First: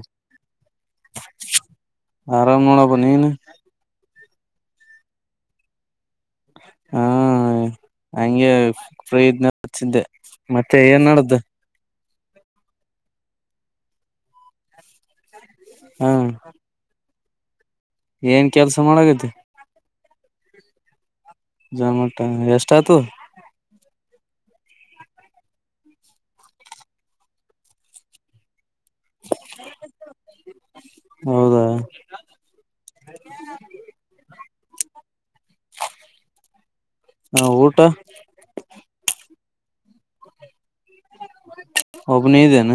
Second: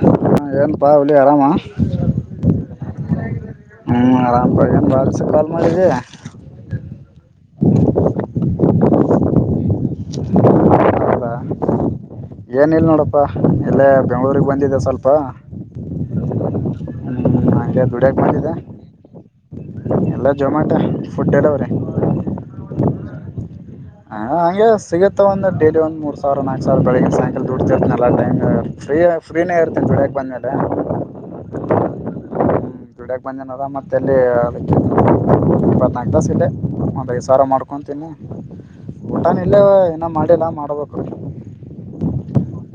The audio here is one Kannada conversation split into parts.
ಹ ಏನಪಾ ಹುಲಿ ಆರಾಮಾ ಆರಾಮ್ ನೋಡಪ್ಪ ನೀನು ಹ್ಮ ಆರಾಮ ಹ ಪ್ರಹನ್ ಭಾಗಸ ಕಾಲ್ ಮಾಡಿದಿ ಹಾ ಹಂಗೆ [unintelligible] ಹಚ್ಚಿದ್ದೆ ಮತ್ತೆ ಏನ್ ಮಾಡಡ್ದು ಏನ್ ಇಲ್ ನೋಡಪ್ಪಾ ಎಲ್ಲ ಬೆಂಗಗಳೂಗ್ ಬಂದ ಸ್ಲ್ಪ [unintelligible] ಹಾ ಹ್ಮ್ಮ್ ಆಯ್ತು ಏನ್ ಕೆಲ್ಸ ಮಾಡಗತಿ ಜಮಾಟ ಜಾಮಟ ಎಷ್ಟ ಆತು ಹ ಹಂಗೆ ಸಿಗುತ್ತ ಒಂದು ಡೇಲಿ ಒಂದ್ ಮೂರ್ ಸಾವಿರ ನಾಲ್ಕ ಸಾವರ ಬೆಳಿಗ್ಿನ ಸಾಯಂಕಲ್ ದುಡ್ತಿರ್ತನಲ್ಲಟಮ್ [unintelligible] ಫ್ರೀಯ ಫ್ರೀಯೇ ಇರುತ್ತೀನ ಬೆಳಿಗ್ಗೆ ಬಂದ್ಮೇಲೆ ಹೌದಾ ದುಡಕ್ ಬಂದನದ ಮತ್ತೆ ಅಲ್ಲಿ ತಾಗತ ಸಿಟ್ಟೆ [inaudible] ಐ ಸಾವ್ರ ಹ ಊಟ ಮಾಡ್ಕೊತೀನಿ ಊಟಾನ ಇಲ್ಲವ ಏನ ಮಾಡಿಲ್ಲ ಮಾಡ್ಬೇಕು ಒಬನೆ ಇದೆನ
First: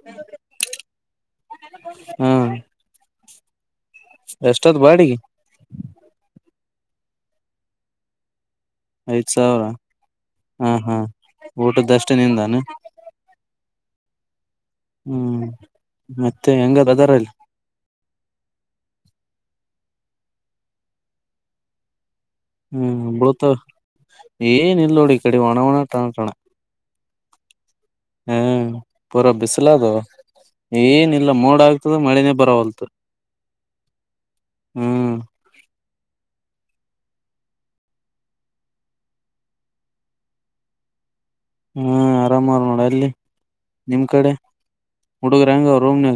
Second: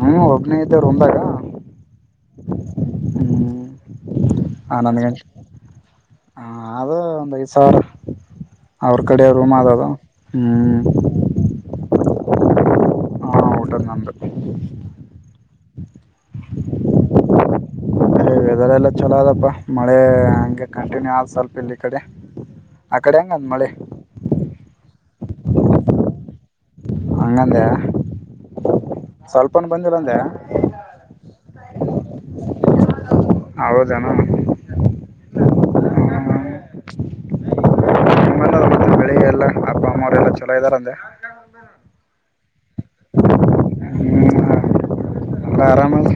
ಹ್ಮ ಒಬ್ನೇ ಇದ್ದೆ ರೂಮ್ದಾಗ ಹಾ ಹ್ಮ್ [inaudible] ಎಷ್ಟದ್ ಬಾಡಿಗೆ ಹ ಅದು ಒಂದ್ ಐದ್ ಸಾವಿರ ಅವ್ರ ಕಡೆ ಐದ್ ರೂಮ್ ಸಾವಿರ ಅದದು ಹ ಹ್ಮ್ ಹಾ ಊಟದ್ದಷ್ಟೆ ನಿಂದ ಅ [unintelligible] ಕಟ ನಂದು [unintelligible] ಹ್ಮ್ ಮತ್ತೆ ಹೆಂಗಾದ ಅದಾರಲ್ಲಿ ವೆದರ್ ಎಲ್ಲ ಚಲೋದಪ್ಪ ಮಳೆ ಹಂಗೆ ಕಂಟಿನ್ಯೂ ಆದ್ ಸ್ವಲ್ಪ ಇಲ್ಲಿ ಕಡೆ ಆ ಕಡೆ ಹೆಂಗಂದ ಹ್ಮಬುಡತಾವ್ ಮಳೆ ಏನ್ ಇಲ್ ನೋಡಿ ಈ ಕಡೆ ಒಣ ಒಣ ಟಾಣ ಟಾಣ ಹಂಗಂದೆ ಹ್ಮ್ ಪೂರಾ ಸ್ವಲ್ಪನು ಬಿಸಲದು ಬಂದಿಲ್ಲ ಅಂದೆ ಏನಿಲ್ಲ ಮೋಡ ಆಗ್ತಾದ ಮಳನೇ ಬರ ಹೊಲ್ತ ಹೌದೇನ ಹ್ಮ್ ಬೆಳಿ ಎಲ್ಲ ಅಪ್ಪ ಅಮ್ಮವರೆ ಎಲ್ಲ ಚಲೋ ಇದ್ದಾರ ಅಂದೆ ಹಾ ಆರಾಮಾರ ನೋಡ ಅಲ್ಲಿ ನಿಮ್ ಕಡೆ ಹುಡುಗರ ಎಲ್ಲ ಹೆಂಗಅವ್ರ ಆರಾಮ ರೂಮ್ನ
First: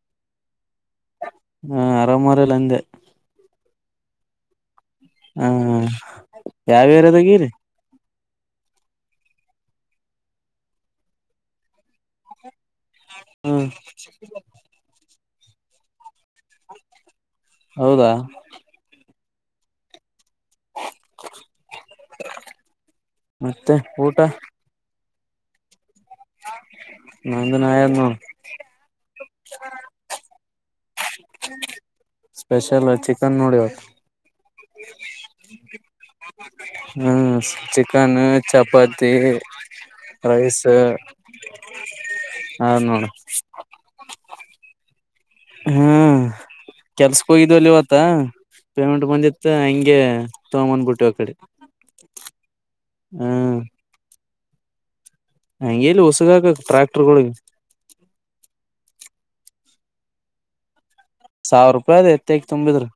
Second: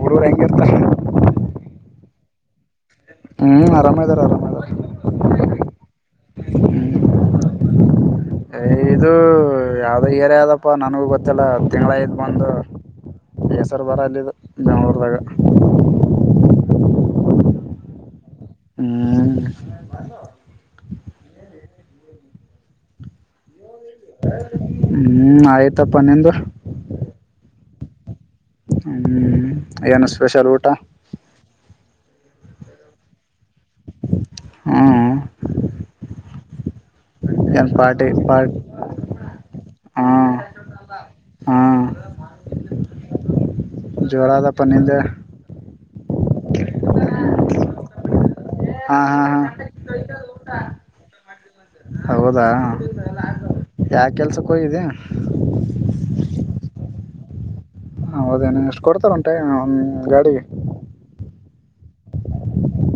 ಮೂರೋ ಎಂಂಗರ್ ತ [inaudible] ಹಾ ಆರಾಮೊರೆಲ್ಲ ಅಂದೆ ಹ್ಮ್ ಆರಾಮದಾರ ಆರಾಮಾರ [inaudible] ಹ ಯಾವ ಏರಿಯಾದಾಗೀರಿ ಏಯ್ ಇದು ಯಾವ್ದ ಏರಿ ಆದಪ್ಪ ನನಗೂ ಗೊತ್ತಲ್ಲ ತಿಂಗಳ್ ಐತ್ ಬಂದು ಹ ಬೇಸರ್ ಬರ ಅಲ್ಲಿದ್ ಬೆಂಗಳೂರದಾಗ ಹೌದಾ ಹ [inaudible] ಹ್ಮ [inaudible] ಮತ್ತೆ ಊಟ ಹ್ಮ್ ಆಯ ತ್ತಪ್ಪನಿಂದು ನ [unintelligible] ಹ್ಮ್ ಏನು ಸ್ಪೆಷಲ್ ಊ ಟ ಸ್ಪೆಷಲ್ ಚಿ ನೋಡಿ ಅವತ್ತು ಹ್ಮ್ [inaudible] ಹ್ಮ್ ಏನ್ ಪಾರ್ಟಿ ಚಿಕನ್ ಪಾರ್ಟಿ ಚಪಾತಿ ಹಾ ರೈಸ್ ಹಾ [inaudible] ಹ ನೋಡಿ ಜೋರಾದ ಪನ್ನಂದೆ ಹ್ಮ ಕೆಲ್ಸಕ್ಕ ಹೋಗಿದ್ ಅಲ್ಲಿ ಇವತ್ತ ಹಾ ಪೇಮೆಂಟ್ ಹಾ ಬಂದಿತ್ತು ಹಂಗೆ ಹಾ ತಗೊ ಬಂದ್ಬಿಟ್ಟ ಟ್ಟು ಅ ಕಡೆ ಹೌದಾ ಯಾ ಕೆಲ್ಸ ಕೋಗಿದೆ ಹಂಗೆಲ್ಲಿ ಹೊಸಗಾಕಕ್ ಟ್ರ್ಯಾಕ್ಟರ್ಗಳಿಗೆ ಹೌದೇನು ಎಷ್ಟು ಕೊಡ್ತಾರ ಉಂಟ ಗಾಡಿಗೆ ಸಾವಿರ ರೂಪಾಯಿ ಅದ ಎತಯ್ಕ್ಕ್ ತುಂಬಿದ್ರಿ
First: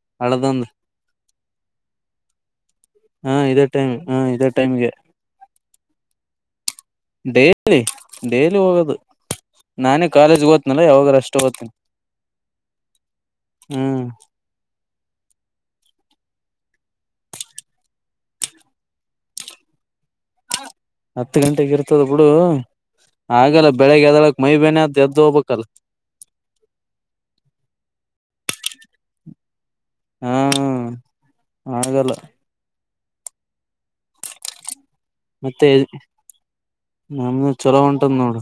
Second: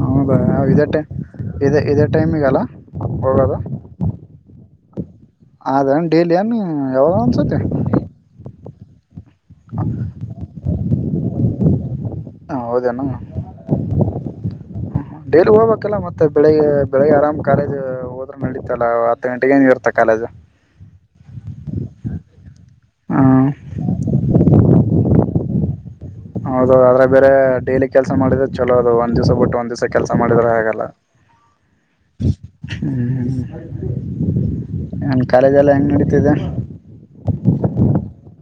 ಹದ ಇದಟ್ಟೆ ಇದೆ ಇದದೆ ಟೈಮ್ಇ ಕಲ್ಲ ಹಾ ಇದೇ ಟೈಮ್ ಹ ಇದೇ ಟೈಮ್ಗೆ ಅದ ಡೇಲಿಯ ನೀ ಡೈಲಿ ಡೈಲಿ ಹೋಗ ನಾನೇ ಕಾಲೇಜ್ ಓ ನಲ್ಲ ಯಾವಾಗಷ್ಟ ಷ್ಟ ಹ್ಮ್ ಡೇಲಿ ಹೋಗ್ಬೇಕಲ್ಲ ಮತ್ತೆ ಬೆಳಿಗ್ಗೆ ಬೆಳಿಗ್ಗೆ ಆರಾಮ್ ಕಾಲೇಜ್ ಹೋದ್ರೆ ನಳತ್ತಲ್ಲ ಹತ್ತು ಗಂಟೆೆಗೆ ಏನ್ ಇರ್ತ್ತ ಕಾಲೇಜ್ ಹತ್ತು ಗಂಟೆೆಗೆ ಇರ್ತದ ಬಿಡು ಹ್ಮ್ ಹಾಗಲ್ಲ ಬೆಳಗ್ಗೆದಳಕ್ ಮೈಬೇನೆ ಅ ಎದ್ದು ದೊ ಬಕಲ್ ಹೌದು ಆದ್ರೆ ಬೇರೆ ಡೈಲಿ ಕೆಲಸ ಮಾಡಿದ್ ಚಲೋ ಅದ ಒಂದ್ ದಿವ್ಸ ಬಿಟ್ ಒಂದ್ ದಿವ್ಸ. ಇಲ್ಲೇ ಕೆಲ್ಸ ಹಾ ಮಾಡಿದ್ರೆ ಆಗಲ್ಲ. ಆಗಲ್ಲ ಹ್ಮ್ ಕಾಲೇಜ್ ಮತ್ತೆ ಎಲ್ಲ ಹೆಂಗ್ ನಡೀತಿದೆ ನಮ್ದ ಚಲೋ ಹೊಂಟದ್ ನೋಡು.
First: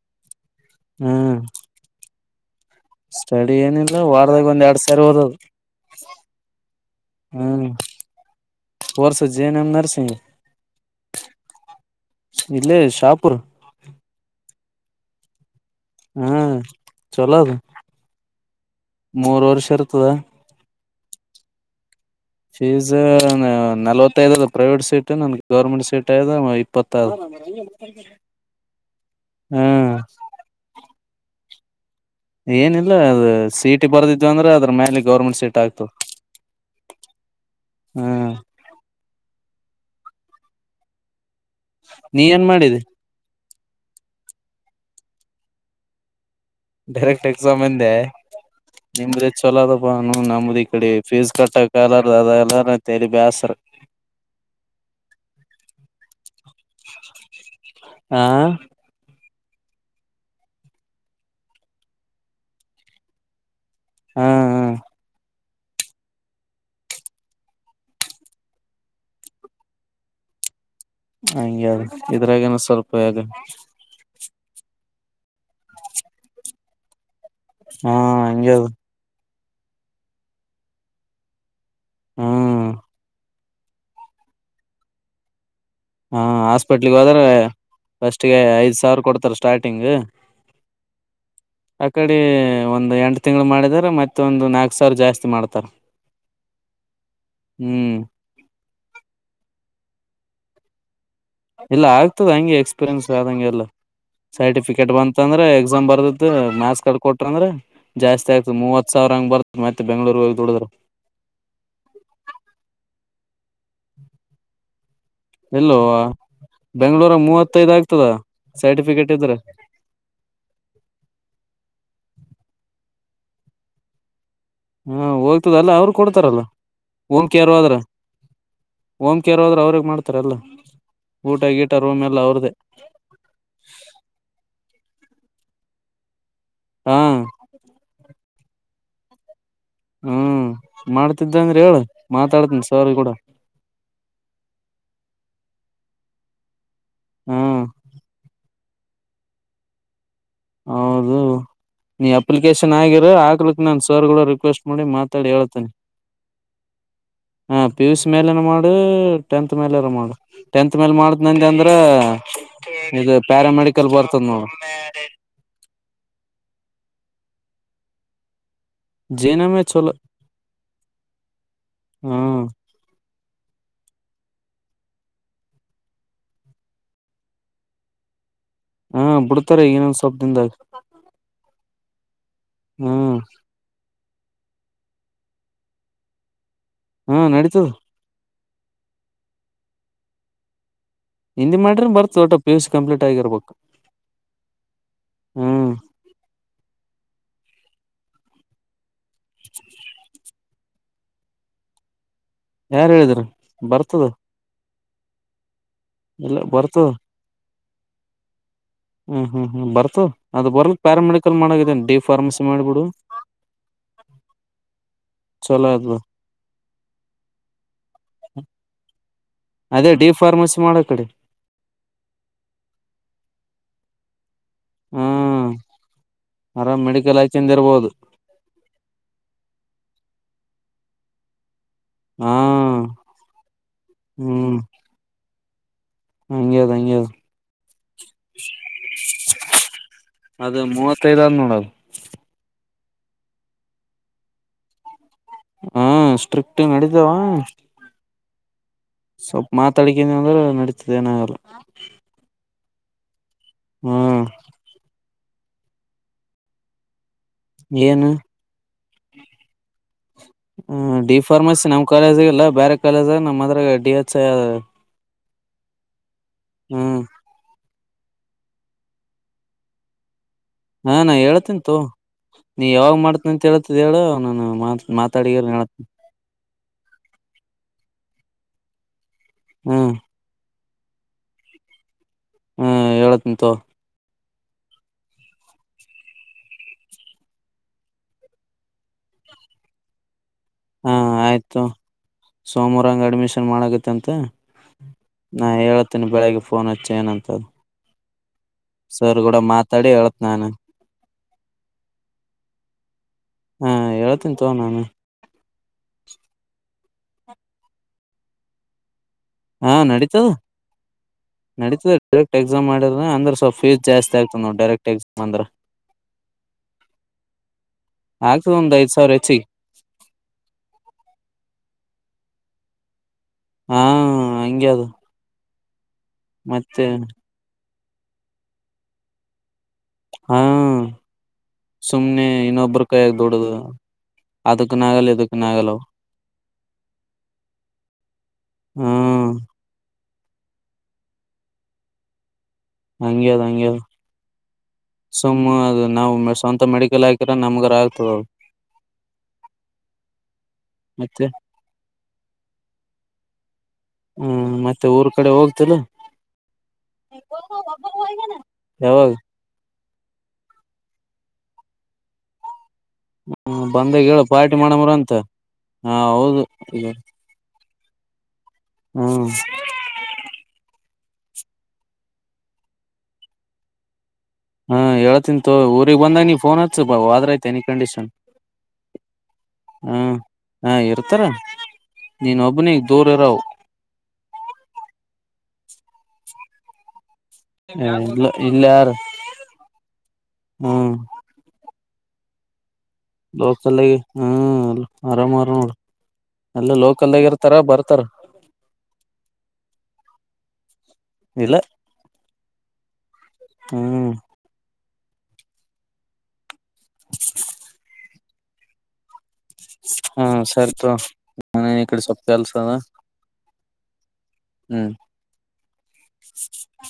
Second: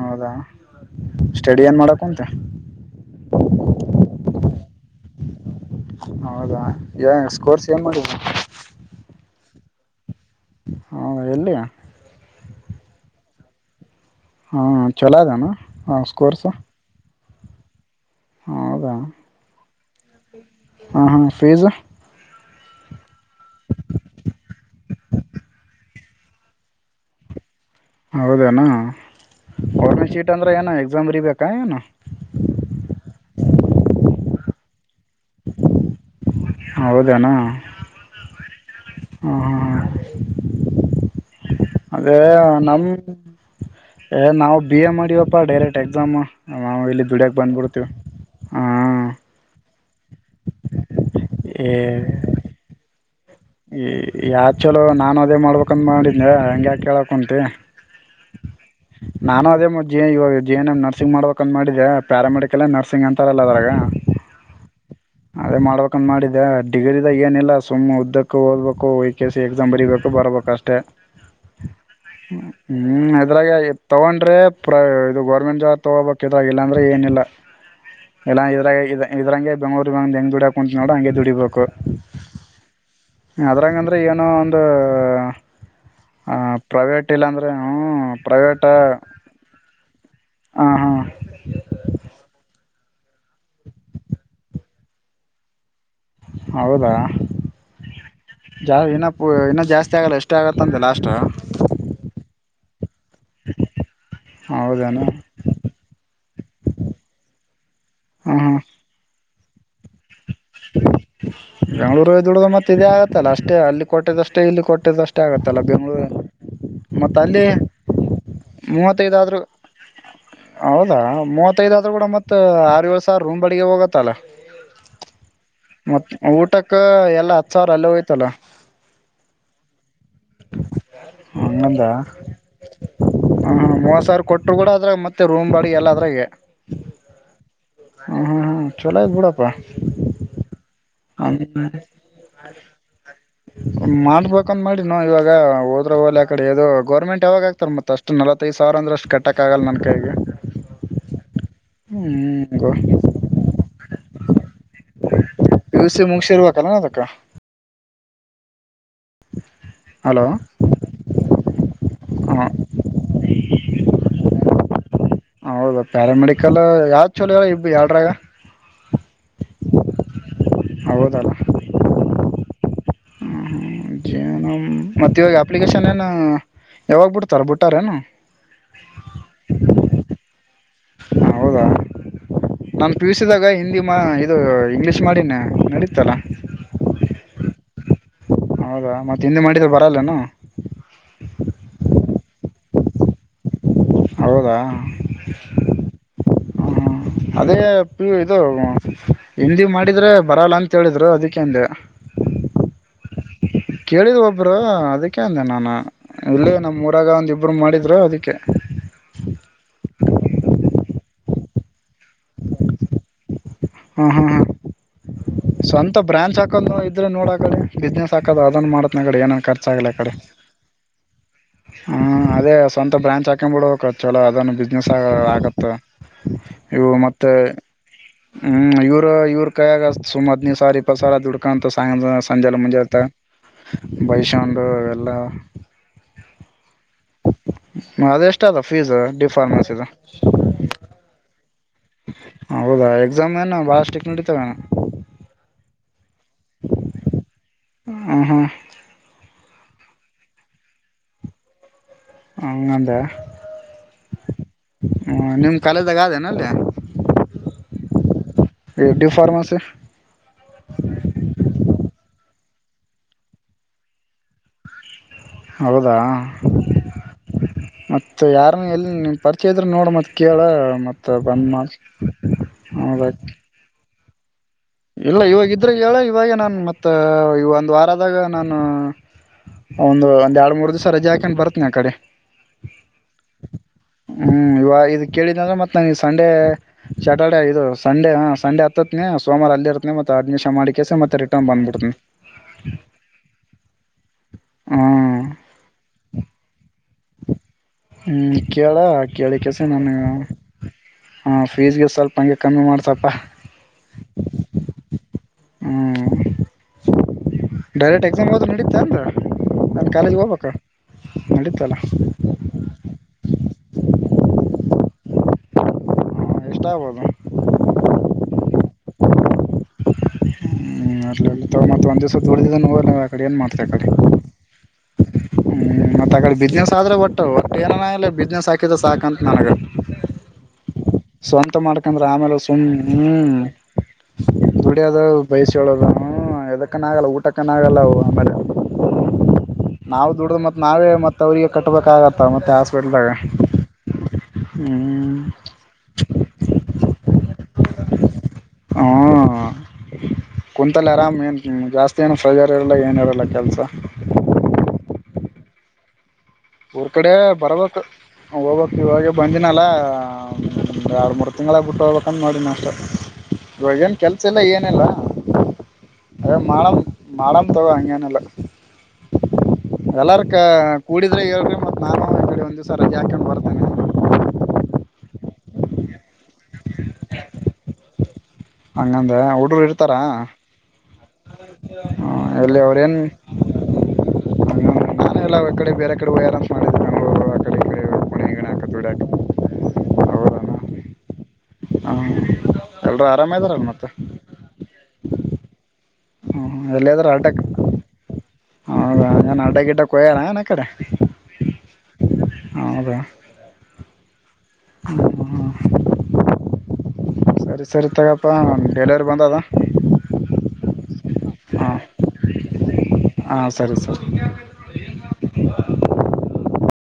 ಹೌದಾ ಹ್ಮ್ ಸ್ಟೇಡಿ ಏನ್ ಮಾಡಕ್ ಉಂತ್. [unintelligible] ಸ್ಟಡಿ ಏನಿಲ್ಲ ವಾರದಾಗ ಒಂದ್ ಎರಡ್ ಸಾರಿ ಹಓದದು ಹೌದಾ ಸ್ಕೋರ್ಸ್ ಏನ್ ಮಾಡುದು ಸುಜಯನಂ ನರ್ಸಿಂಗ್ ಎಲ್ಲಿ ಇಲ್ಲಿ ಶಾಪುರ್. ಓಕೆ ಹಾ ಚಲೋದಾನ ಹಾ ಸ್ಕೋರ್ಸು. ಚಲೋದು ಮೂರ್ ವರ್ಷ ಇರುತ್ ತದ ಹಾ ಹಾ ಫೀಝ ಫೀಸ್ ನಲ್ವತ್ತೈದ ಅದ ಪ್ರೈವೇಟ್ ಸೀಟ್ ನನ್ಗೆ ಗೌರ್ಮೆಂಟ್ ಸೀಟ್ ಅಯ್ದ ಇಪ್ಪತ. ಹೌದೇನಾ ಒಳ್ಮೆ ಶಿಟ್ ಅಂದ್ರೆ ಏನಾಗೈತ್ ಜಂಬ್ರಿ ಬೇಕ ಏನು. ಏನಿಲ್ಲ ಅದು ಸೀಟಿ ಬರ್ದಿದ್ದತ್ತು ಅಂದ್ರೆ ಅದ್ರ ಮ್ಯಾಲ್ ಹೌದೆನಾ ಹ್ಮ್ ಹ ಹ. ಅದೇ ನೀ ಏನ್ ಮಾಡಿದಿ ನಮ್ ಏ ನಾವು ಬಿ ಎ ಮಾಡಿವಪ್ಪಾ ಡೈರೆಕ್ಟ್ ಎಕ್ಸಾಮ್. ಡೈರೆಕ್ಟ್ ಎಕ್ಸಾಮ್ ಎಂದೆ ಹಾಂ ನಿಮ್ದೆ ಚಲೋ ಅದ್ ಹು ನಮ್ಮದ್ ಇಕಡೆ. ಫೀಸ್ ಕಟ್ಟಕಲ್ಲ [unintelligible] ತೇರಿ ಬ್ಯಸ್. ಈ ಯಾತ್ ಚಲೋ ನಾನು ಅದೇ ಮಾಡ್ಬೇಕಂತ ಮಾಡಿ ಹಂಗ್ ಯಾಕ್ ಹೇಳಕ್ ಹೊಂಟಿ. ಹ ನಾನು ಅದೇ ಮಾ ಇವ G G N M nursing ಮಾಡ್ಬೇಕ್ ಅಂತ್ ಮಾಡಿದ್ದಿದೆ ಪ್ಯಾರಾಮೆಡಿಕಲ್ ನರ್ಸಿಂಗ್ ಅಂತಾರಲ್ಲ ಅದ್ರಾಗ. ಹಾ ಹ ಅದೇ ಮಾಡ್ಬೇಕಂದ್ ಮಾಡಿದೆ ಡಿಗ್ರಿದಾಗ ಏನಿಲ್ಲ ಸುಮ್ಮ್ ಉದ್ದಕ್ ದಬೇಕು ಈ ಕೆ ಸಿ ಎಕ್ಸ್ ಬರ್ಬೇಕು ಬರಬೇಕು ಅಷ್ಟೆ. ಹಂಗೆ ಅದ ಇದ್ರಾಗನ ಸ್ವಲ್ಪ ಹ್ಮ್ ಅದ ಇದ್ರಾಗ ತಗೊಂಡ್ ಅಂದ್ರೆ ಪ್ರ ಇದು ಗೌರ್ಮೆಂಟ್ ಜಾಬ್ ತೊಗೋಬೇಕಕ್ ಇದಾಗಿಲ್ಲ ಅಂದ್ರೆ ಏನಿಲ್ಲ ಹಾ ಇಲ್ಲ ಹಂಗೆ ಅದ ಇದ್ರಾಗ ಇದ ಇದ್ರಂಗೆ ಬೆಂಗ್ರು ಹೆಂಗ ದುಡಕ ಕುಂತ ನೋಡ ಹಂಗೆ ದುಡಿಬೇಕು ಹಾ ಅದ್ರಂಗಂದ್ರೆ ಏನೋ ಒಂದು ಹಾ ಹಾಸ್ಪಿಟ್ಲ್ಗೆ ಪ್ರೈವೇಟ್ ಹೋದ್ರೆ ಇಲ್ಲಾಂದ್ರೆ ಹ್ಮ್ ಫಸ್ಟ್ಗೆ ಪ್ರೈವೇಟ್ ಐದ್ ಸಾವಿರ ಕೊಡ್ತಾರ ಸ್ಟಾರ್ಟಿಂಗ್ ಹ ಹಾ ಆ ಕಡೆ ಒಂದಂದು ಎಂಟು ತಿಂಗ್ಗಳು ಮಾಡಿದಾರ ಮತ್ತೆ ಒಂದು ನಾಲ್ಕ್ು ಸಾವಿರ ಜಾಸ್ತಿ ಮಾಡ್ತಾರ ಹೌದಾ ಹ್ಮ್ ಜಾ ಇನ್ನ ಪು ಜಾಸ್ ಷ್ಟೇ ಎಷ್ಟ ಆಗತ್ತ ಅಂತಲ. ಇಲ್ಲ ಆಗ್ತದೆ ಹಂಗೆ ಎಕ್ಸ್ಪೀರಿಯನ್ಸ್ಂಗೆ ಎಲ್ಲ ಸರ್ಟಿಫಿಕೇಟ್ ಹೌದೇನು ಬಂತ ಅಂದ್ರೆ ಎಕ್ಸಾಮ್ ಬರ್ದ ಮಾರ್ಕ್ಸ್ ಕಟ್ಟಕ ಕೊಟ್ರ ಅಂದ್ರೆ ಜಾಸ್ತಿ ಆಗ್ತದ ಮೂವತ್ ಸಾವ್ರ ಹಂಗ್ ಬರ್ ಬೆಂ್ಗಳೂರು ದುಡುದು ಮತ್ತೆ ಇದೇ ಆಗತ್ತಲ್ಲ ಅಷ್ಟೇ ಅಷ್ಟೇ ಅಲ್ಲಿ ಕೊಟ್ಟದಷ್ಟೇ ಇಲ್ಲಿ ಕೊಟ್ಟದಷ್ಟೇ ಅಷ್ಟ ಆಗತ್ತಲ್ಲ ಇಲ್ಲೋ ಬೆಂಗಳೂರು ಬೆಂಗ್ಳೂರ ಮತ್ತ ಅಲ್ಲಿ ಮೂವತ್ತೈದ್ ಆಗ್ತದ ಸರ್ಟಿಫಿಕೇಟ್ ಮೂವತ್ತೈದ ಇದ್ರ ಆದ್ರು ಹೌದಾ ಮೂವತ್ತೈದ ಆದ ಕೂಡ ಮತ್ತತ್ ಆರುಸ ರೂಮ್ ಬಳಿಗೆ ಹೋಗತ್ತಲ್ಲ ಹಾ ಹೋಗ್ತದ ಅಲ್ಲ ಅವ್ರ ಮತ್ ಕೊಡ್ತಾರಲ್ಲ ಊಟಕ್ಕ ಎಲ್ಲಾ ಓಂಕರ್ ಹತ್ ಸಾವಿರ ಹದ್ರ ಅಲ್ಲೇ ಹೋಯ್ತಲ್ಲ ಓಮ ಕೇರ್ ಹದ್ರ ಅವ್ರಗ್ ಮಾಡ್ತಾರಲ್ಲ ಊಟ ಗೀಟ ಹಂಗಂದ ರೂಮ್ ಎಲ್ಲ ಅವ್ರ್ದೇ ಮತ್ತ ರೂಮ್ ಬಾಡಿ ಎಲ್ಲದ್ರೆ ಹಾ ಹ ಹಾಂ ಹಾಂ ಚೊಲಾಯ ಗೋಡಾಪ್ಪ ಹ್ಮ್ ಮಾಡ್ತಿದ್ದ ಅಂದ್ರೆ ಹೇಳ ಮಾತಾಡ್ತನ ಸರ್ ಕೂಡ ಮಾಡ್ಬೇಕಂದ್ ಇವಾಗ ಹೋದ್ರ ಹೋಲ್ ಆ ಕಡೆ ಯದು ಹಾ ಗೌರ್ಮೆಂಟ್ಾವಾಗಗ್ತಾರೆ ಮತ್ತಷ್ಟ ನಲ ದು ಸಾವರ ಅಂದ್ರಷ್ಟು ಕಟ್ಟಕ್ಕಗಲ್ಲ ನನ್ನ ಕೈಗೆ ಹೌದು ನೀ ಹ್ಮ್ ಅಪ್ಲಿಕೇಶನ್ ಆಗಿರ ಹಕ್ಲಿಕ್ ನಾನ್ ಸರ್ಗಳೂ ರಿಕ್ವೆಸ್ಟ್ ಮಾಡಿ ಮಾತಾಡಿ ಹೇಳ್ತೇನಿ ದುಸಿ ಮುಗಸೆರ್ರುವಲ್ಲ ಅದಕ್ಕ ಪಿಯೂಷ ಮೇಲನ್ ಅವಮ್ಮ ಟೆಂತ್ ಮೇಲೆಾರ ಮಾಡ ಹಲೋ ಟೆಂತ್ ಮೇಲ್ ಮಾಡ ನಂದ ಅಂದ್ರ ಹ ಇದು ಪ್ಯಾರಾಮೆಡಿಕಲ್ ಬರ್ತದ ನೋಡ ಮ ರ ಹೌದಾ ಪ್ಯಾರಾಮೆಡಿಕಲ್ ಯಾವ್ ಚಲಾರ ಇಬ್ ಎಡರಾಗ ಜೇನಮೇ ಚಲ ಹಬೋದ ಮತ್ತ ಇವಾಗ ಅಪ್ಲಿಕೇಶನ್ ಏನ ಯಾವಾಗ್ ಬಿಡ್ತಾರ ಬಿಟ್ಟಾರೇನು ಹಾ ಬಿಡ್ತಾರೆ ಇನೊಂದ ಸ್ವಪ್ ದಿಂದಾಗ ನಮ ತಿೀಳಸಿದಾಗ ಹಿಂದಿ ಇದು ಇಂಗ್ಲಿೀಷ್ ಮಾಡಿನ ನಡತಲ್ಲ ಹಾ ನಡೀತು ಹೌದಾ ಮತ್ತೆ ಹಿಂದ ಮಾಡಿದ್ರ ಬರಲ್ಲನ ಹಿಂದಿ ಮಾಡ್ರಿ ಬರ್ತ್ ತೋಟಪ್ಪ ಕಂಪ್ಲೀಟ್ ಆಗಿರ್ಬೇಕು ಹೌದಾ ಹ್ಮ್ ಹ ಅದೇ ಪ ಇದು ಹಿಂದಿ ಮಾಡಿದ್ರೆ ಬರಲ್ಲ ಅಂತ ಹೇಳಿದ್ರು ಅದಕ್ಕೆ ಅಂದೇ ಯಾರ ಹೇಳಿದರು ಕೇಳಿದ್ ಒಬ್ಬರು ಅದಕ್ಕೆ ಅಂದೇ ನಾನು ಇಲ್ಲ ಇಲ್ಲಿ ನಮ್ಮ್ ಬರ್ತದ ಊರಾಗ ಒಂದು ಒಬ್ರು ಮಾಡಿದ್ರು ಅದಕ್ಕೆ ಹ್ಮ್ ಹ್ಮ್ ಹ್ಮ್ ಬರ್ತದ ಅದು ಬರ್ಲಕ್ ಪ್ಯಾರಾಮೆಡಿಕಲ್ ಮಾಡಿದೇ ಡಿ ಫಾರ್ಮಸಿ ಮಾಡ್ಬಿಡು ಹಾ ಹಾ ಹಾ ಚಲೋ ಆತದ ಸ್ವಂತ ಬ್ರಾಂಚ್ ಹಾಕದು ಇದ್ರೆ ನೋಡಕ ಬಿಸ್ನೆಸ್ ಹಾಕದು ಅದನ್ ಮಾಡತ್ನ ಏನನ್ ಖರ್ಚ ಆಗಲ್ಲ ಅದೇ ಆ ಡಿ ಕಡೆ ಫಾರ್ಮಸಿ ಮಾಡ ಕಡೆ ಹ ಅದೇ ಸ್ವಂತ ಬ್ರಾಂಚ್ ಹಾಕ ಬಿಡಬೇಕು ಚಲೋ ಅದನ ಬಿಸ್ನೆಸ್ ಆ ಹಾ ಆಗತ್ತ ಆರಾಮ್ ಇವು ಮೆಡಿಕಲ್ ಮತ್ತೆ ಹಾಕಂದ ಇರ್ಬೋದು ಹ್ಮ ಇವ್ರ ಇವ್ರ ಕೈಯಾಗ ಸುಮ್ ಅದ್ನೈದ್ ಸಾವಿರ ಇಪ್ಪತ್ಸಾವಿರ ದುಡ್ಡಕಾಂತ ಸಾಯ ಹಾ ಸಂಜೆಲ್ಲ ಮುಂಜೆತ ಬೈಸೆಂದು ಅವೆಲ್ಲ ಹಂಗೆ ಅದ ಅದೆಷ್ಟ ಅದ ಫೀಸ್ ಡಿ ಫಾರ್ಮಸಿದು ಅದ ಮೂವತ್ತೈದ್ ಆದ್ ನೋಡದು ಹೌದಾ ಎಕ್ಸಾಮ್ ಏನು ಭಾಳ ಸ್ಟಿಕ್ ನೆಡಿತಾವೇನು ಹಾ ಸ್ಟ್ರಿಕ್ಟ್ ನೆಡೀತಾವ ಹ್ಮ್ ಹ್ಮ್ ಸ್ವಲ್ಪ ಮಾತಾಡಿಕನಿ ಅಂದ್ರೆ ನಡೀತದ ಏನ ಆಗಲ್ಲ ಹಂಗಂದ್ಯಾ ಹ್ಮ್ ಹ ನಿಮ್ ಕಾಲೇದಾಗ ಅದೇನ ಅಲ್ಲಿ ಏನು ಡಿ ಫಾರ್ಮಾಸಿ ಹ್ಮ ಡಿ ಫಾರ್ಮಸಿ ನಮ್ಮ್ ಕಾಲೇಜಿಗೆ ಇಲ್ಲ ಬೇರೆ ಕಾಲೇಜ್ ದ ನಮ್ಮದ್ರಗ ಡಿ ಎಚ್ ಐ ಹೌದಾ ಹ್ಮ್ ಮತ್ತ ಯಾರನ್ನ ಎಲ್ಲಿನ್ ಪರಿಚಯ ಇದ್ರೆ ನೋಡ ಮತ್ತೆ ಕೇಳ ಹಾ ನಾ ಮತ್ತ ಹೇಳ್ತನ್ ಬಂದ್ಮ ತೋ ಹೌದ ಆ ನಾನು ಮಾತ್ ಇಲ್ಲ ಮಾತಾಡಿರ ಇವಾಗ ಇದ್ರ ಹೇಳ್ತನಿ ಹೇಳ ಇವಾಗ ನಾನ್ ಮತ್ತ ಈಗ ಒಂದ್ ವಾರದಾಗ ನಾನು ಹ್ಮ್ ಒಂದು ಒಂದ್ ಎರಡು ಮೂರು ದಿವಸ ರಜಾಕೆಂಡ್ ಬರ್ತ್ನ ಆ ಕಡೆ ಹ್ಮ ಹೇಳತ್ನ ತೋ ಹ್ಮ್ ಇವ ಇದು ಕೇಳಿದ್ದ ಅಂದ್ರೆ ಮತ್ತತ್ ನಾನ ಈ ಸಂಡೆ ಸ್ಯಾಟರ್ಡೆೇ ಇದು ಸಂಡೆ ಹ ಸಂಡೆ ಹತ್ತತ್ತನೇ ಸೋಮಾರ ಅಲ್ಲಿ ಇರ್ತ ಮತ್ತದ ಹಾ ಆಯ್ತು ಸೋಮವಾರ ಹಂಗ ಅಡ್ಮಿಷನ್ ಮಾಡಗತ್ತ ಅಂತ ಹ್ಮ್ ನಾ ಹೇಳೇತೇನಿ ಬೆಳಿಗ್ಗೆ ಫೋನ್ ಹಚ್ಚ ಏನಂತರೆ ಹ್ಮ್ ಕೇಳ ಕೇಳಿಕಸ ನನ್ ಹೇಳತ್ ನಾನು ಹ ಫೀಸ್ಗೆ ಸ್ವಲ್ಪ ಹಂಗೆ ಕಮ್ಮಿ ಮಾಡ್ತಪ್ಪ ಹಾ ಹೇಳ್ತನ್ ತೋ ನಾನು ಹ್ಮ ಡೈರೆಕ್ಟ್ ಎಕ್ಸಾಮಗ್ವಾದರ ನಡಿತದಾಂದರ ಹಾ ನಡೀತದ ನಡೀತಲ್ಲ ನಡೀತದೆ ಡೈರೆಕ್ಟ್ ಎಕ್ಸಾಮ್ ಮಾಡಿದ್ರೆ ಅಂದ್ರೆ ಸ್ವಲ್ ಫೀಸ್ ಜಾಸ್ತಿ ಆಗ್ತದೆ ನಾವು ಡೈರೆಕ್ಟ್ ಎಕ್ಸಾಮ್ ಅಂದ್ರೆ ಎಷ್ಟ ಆಗ್ಬೋದು ಆಗ್ತದ ಒಂದು ಐದು ಸ ಸರಚಿ ಹ್ಮ್ ಇರ್ಲಿ ಇರ್ಲಿ ತೊಗೋ ಮತ್ತೆ ಒಂದು ದಿವಸ ತಗೊಂಡಿದ್ದೇನು ಏನು ಮಾಡ್ತೀಯಾ ಹಾ ಆಕಡೆ ಹ್ಮ್ಮ್ ಹಂಗೆ ಅದು ಮ ತಗ ಬಿಸ್ನೆಸ್ ಮತ್ತೆ ಆದ್ರೆ ಒಟ್ಟ ಒಟ್ಟು ಏನನ ಇಲ್ಲ ಬಿಸ್ನೆಸ್ ಹಾಕಿದ ಸಾಕ ಅಂತ ನನಗ ಹಾ ಸ್ವಂತ ಮಾಡ್ಕಂದ್ರ ಸುಮ್ನೆ ಆಮೇಲೆ ಸುಮ್ ಇನ್ನೊಬ್ರ ಕೈಯಾಗ ಹ್ಮ ದುಡದು ಅದಕ್ಕನ ದುಡಿಯದ ಆಗಲ್ಲ ಇದಕ್ಕನ ಬೈಸ ಆಗಲ್ಲ ಹೇಳದ ಅವು ಹ್ಮ ಎದಕ್ಕನಾಗಲ್ಲ ಊಟಕ್ಕನಾಗಲ್ಲ ಆಮೇಲೆ ಹ್ಮ್ ನಾವು ದುಡ್ದ ಮತ್ ನಾವೇ ಮತ್ತ ಅವ್ರರಿಗೆ ಕಟ್ಟಬೇಕಾಗತ್ತ ಮತ್ತೆ ಹಾಸ್ಪಿಟ್ಲ್ದಾಗ ಹಂಗೆ ಅದ ಹಂಗೆ ಅದ ಹ್ಮ್ ಸುಮ್ಮ ಅದು ನಾವು ಮತ್ತ ಸ್ವಂತ ಮೆಡಿಕಲ್ ಹಾಕಿರ ನಮಗರ್ ಆಗ್ತದ ಅದು ಹ್ಮ ಕುಂತಲ್ಲಿ ಆರಾಮ್ ಮತ್ತೆ ಏನ್ ಜಾಸ್ತಿ ಏನು ಪ್ರೆಶರ್ ಇರಲ್ಲ ಏನ್ ಇರಲ್ಲ ಕೆಲಸ ಹ್ಮ್ ಮತ್ತೆ ಊರ್ ಕಡೆ ಹೋಗ್ತೇನೀ ಊರ್ ಕಡೆ ಬರ್ಬೇಕು ಹೋಗ್ಬಬೇಕ್ ಇವಾಗೆ ಯಾವಾಗ ಬಂದಿನಲ್ಲ ಹಾ ಎರಡು ಮೂರು ತಿಂಗಳಾಗ್ಬಿಟ್ಟು ಹೋಗಬೇಕಂತ ಮಾಡಿನಿ ಅಷ್ಟೇ ಇವಾಗೆನ್ ಬಂದಾಗ ಹೇಳ ಕೆಲ್ಸ ಎಲ್ಲ ಪಾರ್ಟಿ ಏನಿಲ್ಲ ಮಾಡಮ್ರ ಅಂತ ಹಾ ಅದೇ ಹೌದು ಮಾಡಮ್ಮ್ ಮಾಡಮ್ಮ್ ತಗೋ ಏನಿಲ್ಲ ಹ್ಮ್ ಎಲ್ಲಾದಕ್ಕ ಹುಡಿ ಆದರೆೆ ಹೇಳಬೇಕು ಮತ್ತು ನಾನು ಈ ಕಡೆ ಒಂದು ದಿಸ ರಜಾ ಹಾಕ್ಕೆಂಡ ಬರ್ತೇನೆ ಹಾ ಹೇಳ್ತೀನಿ ತಗೋ ಊರಿಗ್ ಬಂದಾಗ ನೀ ಫೋನ್ ಹಚ್ಚು ಬ ಹೋದ್ರೆ ಆಯ್ತು ಎನಿ ಕಂಡೀಷನ್ ಹಂಗಂದ ಹುಡಗರು ಇರ್ತಾರ ಹಾ ಹಾ ಇರ್ತಾರ ನೀನ್ ಎಲ್ಲಿ ಅವ್ರ ಒಬ್ಬನಿಗ್ ಏನ್ ದೂರ ಇರವು ನಾನ ಎಲ್ಲದಕ್ಕೂ. ಬೇರೆ ಕಡೆ ಹೋಗ್ಯಾರ ಅಂತ ಮಾಡಿದ್ದೆ ಬೆಂಗಳೂರು ಆ ಕಡೆ ಈ ಹ ಕಡೆ ಇಲ್ಲ ಪುಣೆ ಗಿಣೆ ಹಾಕ ಇಲ್ಲಿ ಯಾರು ದುಡ್ಯಾಕ ಹ್ಮ್ ಹ ಲೋಕಲಾಗಿ ಹ್ಮ್ ಆರಾಮಾರ ನೋಡ್ರಿ ಹ್ಮ್ ಎಲ್ಲ ಎಲ್ಲಿಯಾದ್ರೂ ಲೋಕಲ್ ಆಗ ಅಡ್ಡಕ್ ಇರ್ತಾರ ಬರ್ತಾರ ಹೌದಾ ಏನು ಅಡ್ಡ ಗಿಡ್ಡ ಕೊಯ್ಯಾರ ಏನು ಆ ಕಡೆ ಇಲ್ಲ ಹೌದಾ ಹ್ಮ್ ಹ ಸರಿ ಸರಿ ತಗ ಅಪ್ಪ ಡೇಲಿವರಿ ಬಂದದಾ ಹಾ ಸರಿ ತೊಗೊ ಹಾ ಕೆಲ್ಸಾ ನಾ ಹಾ ಸರಿ ಸರಿ